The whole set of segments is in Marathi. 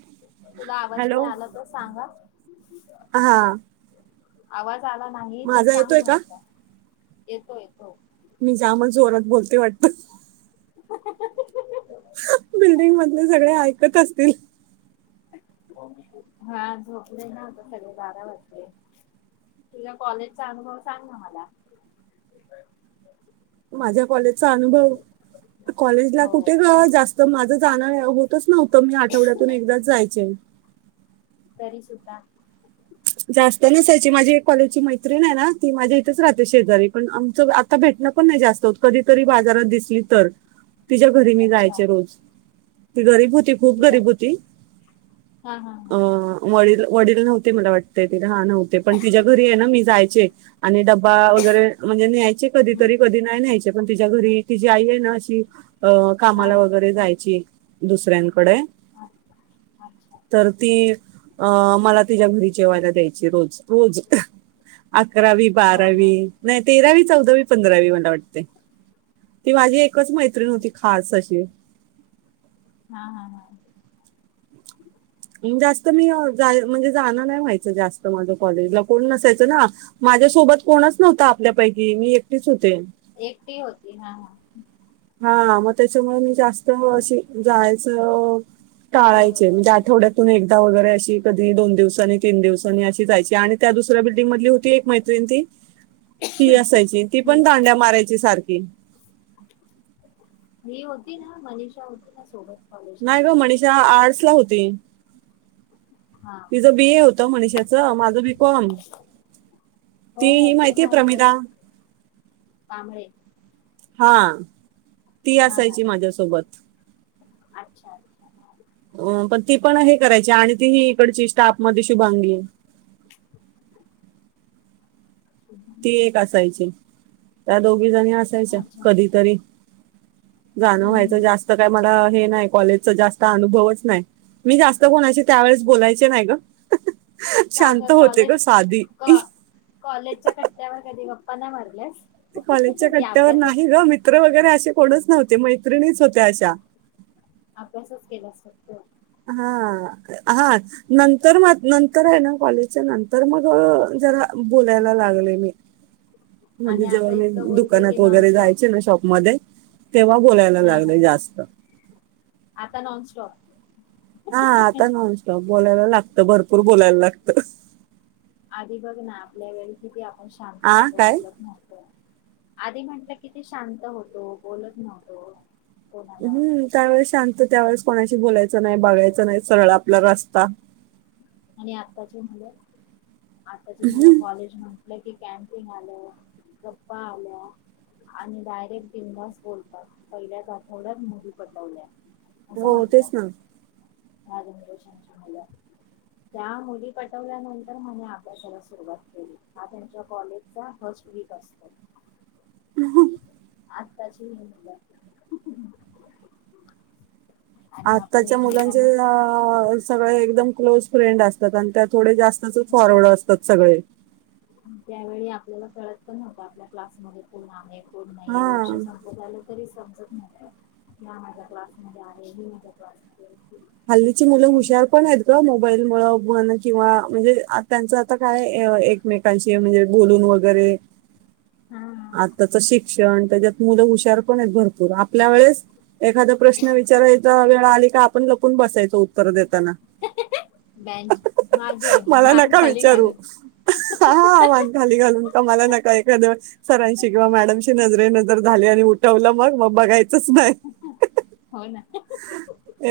[inaudible] तुला आवाज हॅलो नाही आला तर, सांग हां. हा आवाज जाला नाही तर, माझा सांग येतोय का म्हटलं. येतोय येतो. मी जा मच जोरात बोलते वाटत. [inaudible] बिल्डिंग मधले सगळे ऐकत असतील. हा झोपले ना आता सगळे, बारा वाजले. तुझ्या कॉलेजचा अनुभव सांग ना मला. माझ्या कॉलेजचा अनुभव, कॉलेजला कुठे हो ग जास्त माझं जाण नाही होत? माहीतच नव्हतं, मी आठवड्यातून एकदाच जायच. तरी सुद्धा जास्त नसायची. माझी एक कॉलेजची मैत्रीण हाय ना, ती माझ्या इथेच राहते शेजारी, पण आमचं आता भेटणं पण नाही जास्त होत. कधीतरी बाजारात दिसली तर तिच्या घरी मी अच्छा जायचे रोज ती गरीब हो ती खूप तुझ्या गरीब होती. हा हा हा अ वडील वडील नव्हते मला वाट [unintelligible] हां नव्हते पण तिच्या घरी आहे ना मी जायचे आणि डब्बा वगैरे म्हणजे न्यायचे हम्म कधीतरी कधी नाही न्यायचे. ते पण तिच्या घरी तिची आई आहे ना अशी अ हा कामाला हा वगैरे जायची. दुसऱ्यां कडे हा अच्छा तर ती अ मला तिच्या घरी जेवायला द्यायची रोज रोज अकरावी हा बारावी हा नाही तेरावी चौदावी पंधरावी मला वाटतंय ती माझी एकच मैत्रीण होती खास अशी. हां हां. अम्म जास्त मी अ जाय म्हणजे जाणं नाही व्हायचं जास्त माझं कॉलेजला कोण नसाय च ना माझ्यासोबत कोणंच नव्हतं आपल्यापैकी मी एकटीच होते. एकटी होती? हां हां. हा मग त्याच्यामुळं जास त अ अशी जाय [unintelligible] टाळायचे बरोबर म्हणजे हा आठवड्यातून एकदा वगैरे अशी कधी दोन दिवसांनी तीन दिवसांनी अशी जायची आणि त्या दुस ऱ्या बिल्डिंगमधली होती एक मैत्रीण ती ती असायची ती हम्म पण दांड्या मारायची सारखी. मी होती ना मनीषा होती ना सोबत? कॉलेजला नाही गं मनीषा आर्ट्सला हो ती. हा तिझं बी ए होतं मनीषाचं, माझं बी कॉम हो ती हो ही ते माहितीये माहित आहे प्रमिला? कांबळे हां. ती हा हा असायची माझ्यासोबत. अच्छा अ पण ती पण हे कराय च्या आणि ती ही इकडची स्टाफ. म ती शुभांगी. अच्छा या दो घीजणी असायच्या अच्छा कधीतरी. जाणं व्हायचं हम्म जास्त काय मला हे नाही, कॉलेजचा जास्त अनुभवच नाही. मी जास्त कोणाशी त्यावेळेस बोलायचे नाही ग. का ग, शांत होते कॉलेज साधी कॉ कॉलेजच्या कट्टा कट्यावर कधी गप्पा नाय मारल्यास. ते कॉलेजच्या की कट्ट्यावर अभ्यासच नाही ग. मित्र बघ. वगैरे असे कोणच नव्हते, मैत्रिणीच होत्या अशा अभ्यासच केलास फक्त. हा हा नंतर म नंतर आहे ना कॉलेजच्या नंतर मग जरा बोलायला हा लागले मी आणि म्हणजे जेव्हा आता मी इतकं बोलते की दुकानात वगैरे नॉनस्टॉप जायचे ना शॉपमध्येध्ये तेव्हा बोलायला हा हा लागले जास्त आता नॉनस्टॉप हा आता नॉनस्टॉप बोलायला लागत भरपूर बोलायला लागत आधी बघ ना आपल्या वेळी किती शांत आ होतो काय बोलत नव्हतो आधी म्हटलं किती शांत होतो बोलत नव्हतो कोणाला हम्म त्यावेळे शांत त्यावेेळेस कोणाशी बोलायचं नाही बघायचं नाही सरळ आपला रस्ता आणि आत्ताचे मुलं आत्ताच्या मुळ कॉलेज म्हटलं की कॅम्पिंग आलं गप्पा आल्या आणि डायरेक्ट दिवंगस बोलतात पहिल्याच आठवड्यात मुली पटवल्या असं हो म्हणतात तेच ना ह्या जाणारेशन च्या मुलं त्या मुली पटवल्यानंतर म अभ्यासाला सुरुवात केली हा त्यांच्या कॉलेजचा फस्ट वीक असतो ह आत्ताची आणि आपण आत्ताच्या मुलांचे एकमेकांना अ सगळे एकदम क्लोज फ्रेंड असतात आणि त्या थोडे जास् हो फॉरवर्ड असतात सगळे त्यावेळी आपल्याला कळत पण नव्हता आपल्या क्लास मध्ये कोण आहेत कोण नाही हा वर्ष संपत आलं तरी सं माझ्या क्लास मध्ये ही माझ्या क्लास हल्लीची मुलं हुशार पण आहेत ग मोबाईल किंवा म्हणजे त्यांच आता काय एकमेकांशी म्हणजे बोलून वगैरे हा आताच शिक शिक्षण त्याच्यात मुलं हुशार पण आहेत भरपूर आपल्या वेळेस एखादा प्रश्न विचारायचा वेळ आली का पण बसायच उत्तर देत बेंच मागे मला मान नका खाली विचारू घालून हा मान खाली घालून का मला नका एखाद्या सरांशी किंवा मॅडमशी नजरे नजर झाली आणि कौलं मग म बघाय तस नाय हो ना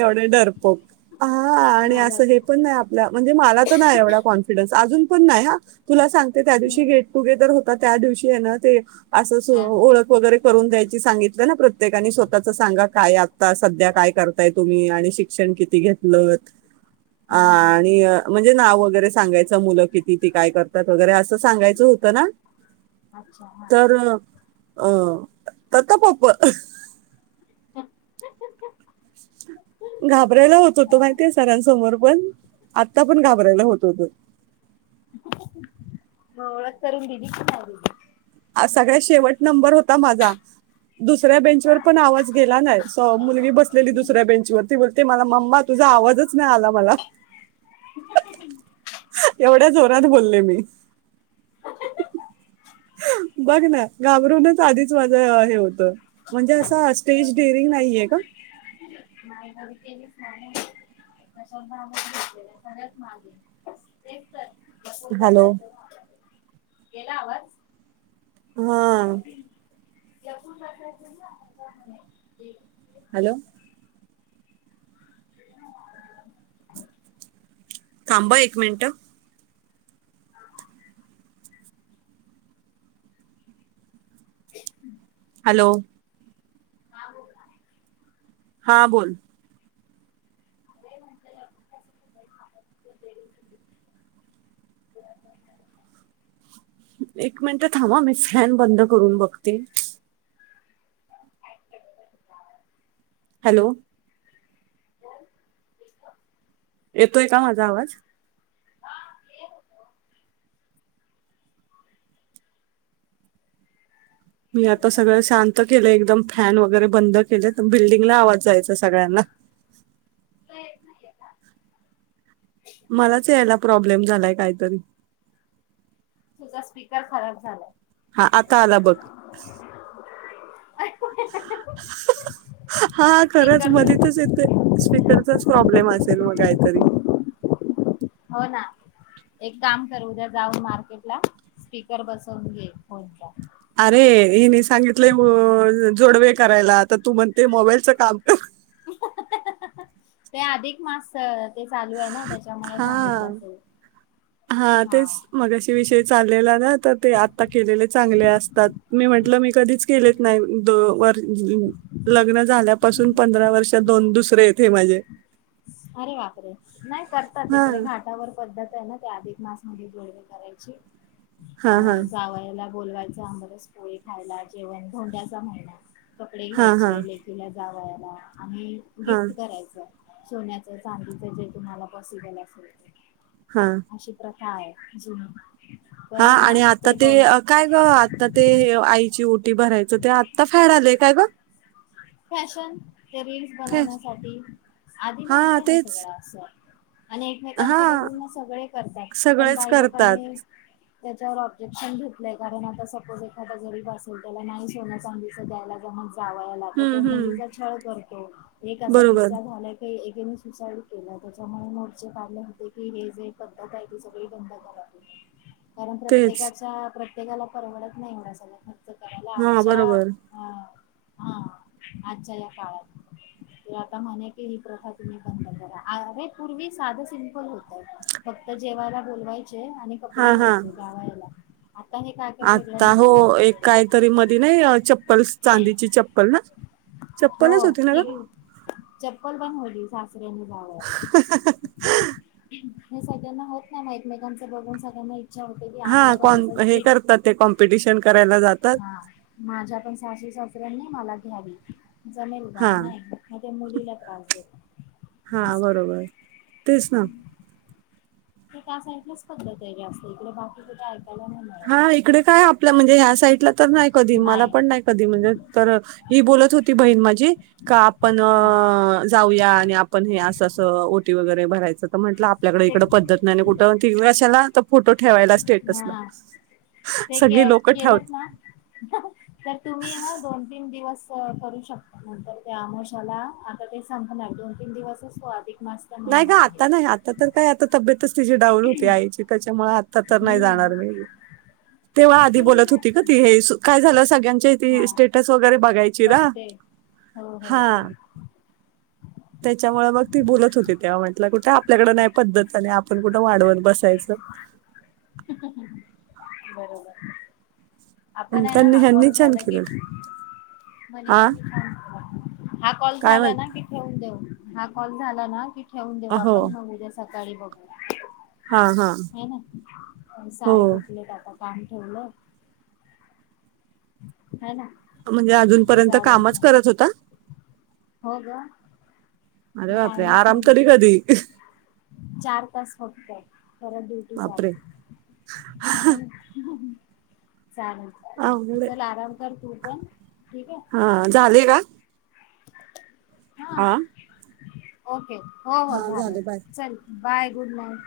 वड डरपोक हा आणि माझा असं हे पण नाय आपल्या म्हणजे मला तर नाय एवढा कॉन्फिडन्स अजून पण नाय हा तुला सांग त्या दिवशी गेटटुगेदर होत ते. त्या दिवशी आहे ना ते. अस अस हा हा ओळख वगैरे. करून द्यायची सांगितलं ना प्रत्येकानी स्वतःचं सांगा काय आता सध्या काय करताय तुम्ही आणि शिक्षण किती घेतलतं. आ हा हा आणि म्हण जे नाव वगैरे सांगायचं मुलं किती ती काय करतात वगैरे असं सांगायचं होतं ना. अच्छा हा. तर अ तत पप. [unintelligible] घाबरायला होत होतं हा माहितीये सरांसमोर पण आता पण घाब रायला होत होतं. मग ओळख करून दिली का नाय दिली. आज सगळ्या शेवट नंबर होता माझा दुसऱ्या बेंचवर पण आवाज गेला नाय सो मुलगी बसलेली दुसऱ्या बेंचवर ती बोलते मला मम्मा तुझा आवाजच नाय आला मला एवढ्या जोरात बोल ले मी. बघ ना घाबरूनच आधीच माझ. म्हणजे अस स्टेज डेअरिंग नाहीये का. नाय कधी केलीच नाय कशात भागच घेतलेला सगळ्यात मागे तेच तर तसंच हॅलो बसायच [inaudible] गेला आवाज. हम्म. लपून बसायचं ही अडचण आहे ही. हॅलो [inaudible] थांब अं एक मिनिटं. हॅलो हा बोला हा बोल. [inaudible] एक मिनिट थांबा मी फॅन बंद करून बघते. हॅलो. [unintelligible] [inaudible] येतोय का माझा आवाज. मी आता सगळं शांत केलं एकदम. फॅन वगैरे बंद केले तर बिल्डिंगला आवाज जायचा सगळ्यांना. येत नाहीय का. मलाच यायला प्रॉब्लेम झालाय, काय तरी तुझा स्पीकर खराब झालाय. हा. आता आला बघ. हा खरच स्पीकर मधीतच येतय, स्पीकरचाच प्रॉब्लेम असेल मग काहीतरी हो ना, एक काम कर उद्या जाऊन मार्केट ला स्पीकर बसवून घे फोनचा. अरे हिने सांगितलंय. म जोडवे करायला, तर तू म्हणते मोबाईलचं काम कर. [inaudible] ते अधिक मास अ हा हा तेच मगाशी विषय चाललेला ना, तर ते आता केलेले चांगले असतात, मी म्हटलं मी कधीच केलेच नाही. तू वर लग्न झाल्यापासून पंधरा वर्षात दोन दुसरे हेत माझे. अरे बापरे! नाही करतात इकडे, हां, घाटावर पद्धत आहे ना. त्या अधिक मासमध्ये [unintelligible] करायची. अ हां, हां. जावायला बोलवाय च आंबरस पोळी खायला जेवण धोंड्याचा महिना. कपडे हां, हां. घ्यायचे लेकीला जावया ला. आणि हां, गिफ्ट करायचं. सोन्याचं चांदीचं जे तुम्हाला पॉसिबल असेल ते. हां. था आहे जुनी. पण हां आहे ना आणि आता ते अ काय गं आता ते आईची ओ टी भरायचं ते आत्ता [unintelligible] आलंय काय गं? फॅशन. ते रील्स फॅड बनवण्यासाठी आधी हां, नव्हतं हे तेच. सगळं असं. आणि एकमेकांचं हां, बघून म सगळे करताय, पण सगळेच काही करतात. लोकांनी त्याच्यावर ऑब्जेक्शन घेतलंय, कारण आता सपोज एखादा गरीब असेल त्याला नाही सोन्या-चांदीचं द्यायला जमत जाव हं, तो हं. मुलीचा छळ करतो. एक असा बरोबर. किस्सा झालाय कय एक तीने साईड केला त्याच्यामुळे मोर्चे काढले होते की हे जे पद्धत आहे त सगळी बंद करा, [inaudible] कारण तेच. प्रत्येकाच्या प्रत प्रत्येकाला परवडत नाही, [unintelligible] ते करायला हां, आजा बरोबर. [inaudible] अ [unintelligible] आजच्या या काळात, [inaudible] मी आता म्हणे की ही प्रथा तुम्ही बंद करा. अरे पूर्वी साधं सिमपल होत. फक्त जेवायला बोलवाय आणि कपडे हां, हां. घ्यायचे गावायला आता हे काय काय वेगळं आता हो, निघालं एक काहीतरी मधी नाही, चप्पल चांदीची चप्पल ना? चप्पलच हो होती ना ग? ठीक पण चप्पल होली दसऱ्या जावला [unintelligible] हे सगळ्यांना होत नाही. म एकमेकांचं बघून सगळ्यांना- इच्छा होते की हा. आम्हाला पण तसंच हे ट्रीट करता ते कॉम्पिटिशन करायला जात- हा. माझ्या पण सासूचा- दुसऱ्यांनी मला घ्यावी [unintelligible] जमेल का नाहीतर मुली [unintelligible] [unintelligible] त्यांना आवाज दे बर हा. बरोबर. तेच ना. ते काऐकलंच पद्धत आहे जास्त इकडे बाकी कुठे [inaudible] हा मिळत इकडे काय आपल्या म्हणजे, ह्या साईडला तर नाही कधी, मला पण नाही कधी, म्हणजे तर ही बोलत होती बहीण माझी. जी का आपण हा जाऊया आणि आपण अस अस ओटीपी [unintelligible] वगैरे भरायचं त मट- आपल्याकडे ते इकडं पद्धत नाही कुठं कशाला [inaudible] फोटो ठेवायला स्टेटसला. हा ते सगळी लोकं ठेवतात. केलंच ना तर, तुम्ही ना दोन तीन- दिवस करू शकतो नंतर त्या अमावस्या आता ते संपणार दोन तीन दिवसचो अधिक [unintelligible] नाही ग, महिना आहे. आता नाही. आता तर काय, आता तब्येतच तिची डाऊन होती आईची. त्याच्यामुळे आ- तर नाही जाणार हम्म मी तेव्हा आधी पूर्वी बोलत होती का नाही तीहे काय झालं सगळ्यांची हा थी स्टेटवर चेदा बघते. हो हो हा हो त्याच्यामुळे मग ती बोलत होती म्हटलं कुठे आपल्याकडं नाही पद्धत आपण कुठं वाढवत बसायचं बरोबर हं, आपण आहे ना त्यांनी हा कॉल ह्यांनी छान झाला की केलं हा मनीषांनी छान हा कॉल काय झाला म्हण ना की ठेवून देऊ हा कॉल झाला ना कि ठेवून देऊ हो आपण मग उद्या सकाळी बघु हा ना हो साहेब उठलेत आता पाणी ठेवलं [inaudible] ह ना म्हणजे अजूनपर्यंत चालेल कामच चालेल. करत होता. [inaudible] [inaudible] हो ग, [inaudible] अरे बापरे टाईमच नाही आराम तरी कधी भेटत [inaudible] चार तास फक्त परत भेटू चाल बापरे [inaudible] [unintelligible] चालन चालन अवघड आहे. चल आराम कर तू- पण ठीक आहे [unintelligible] झाले का हा आ [inaudible] ओके, हो हो झालं [inaudible] चल, बाय गुड नाईट.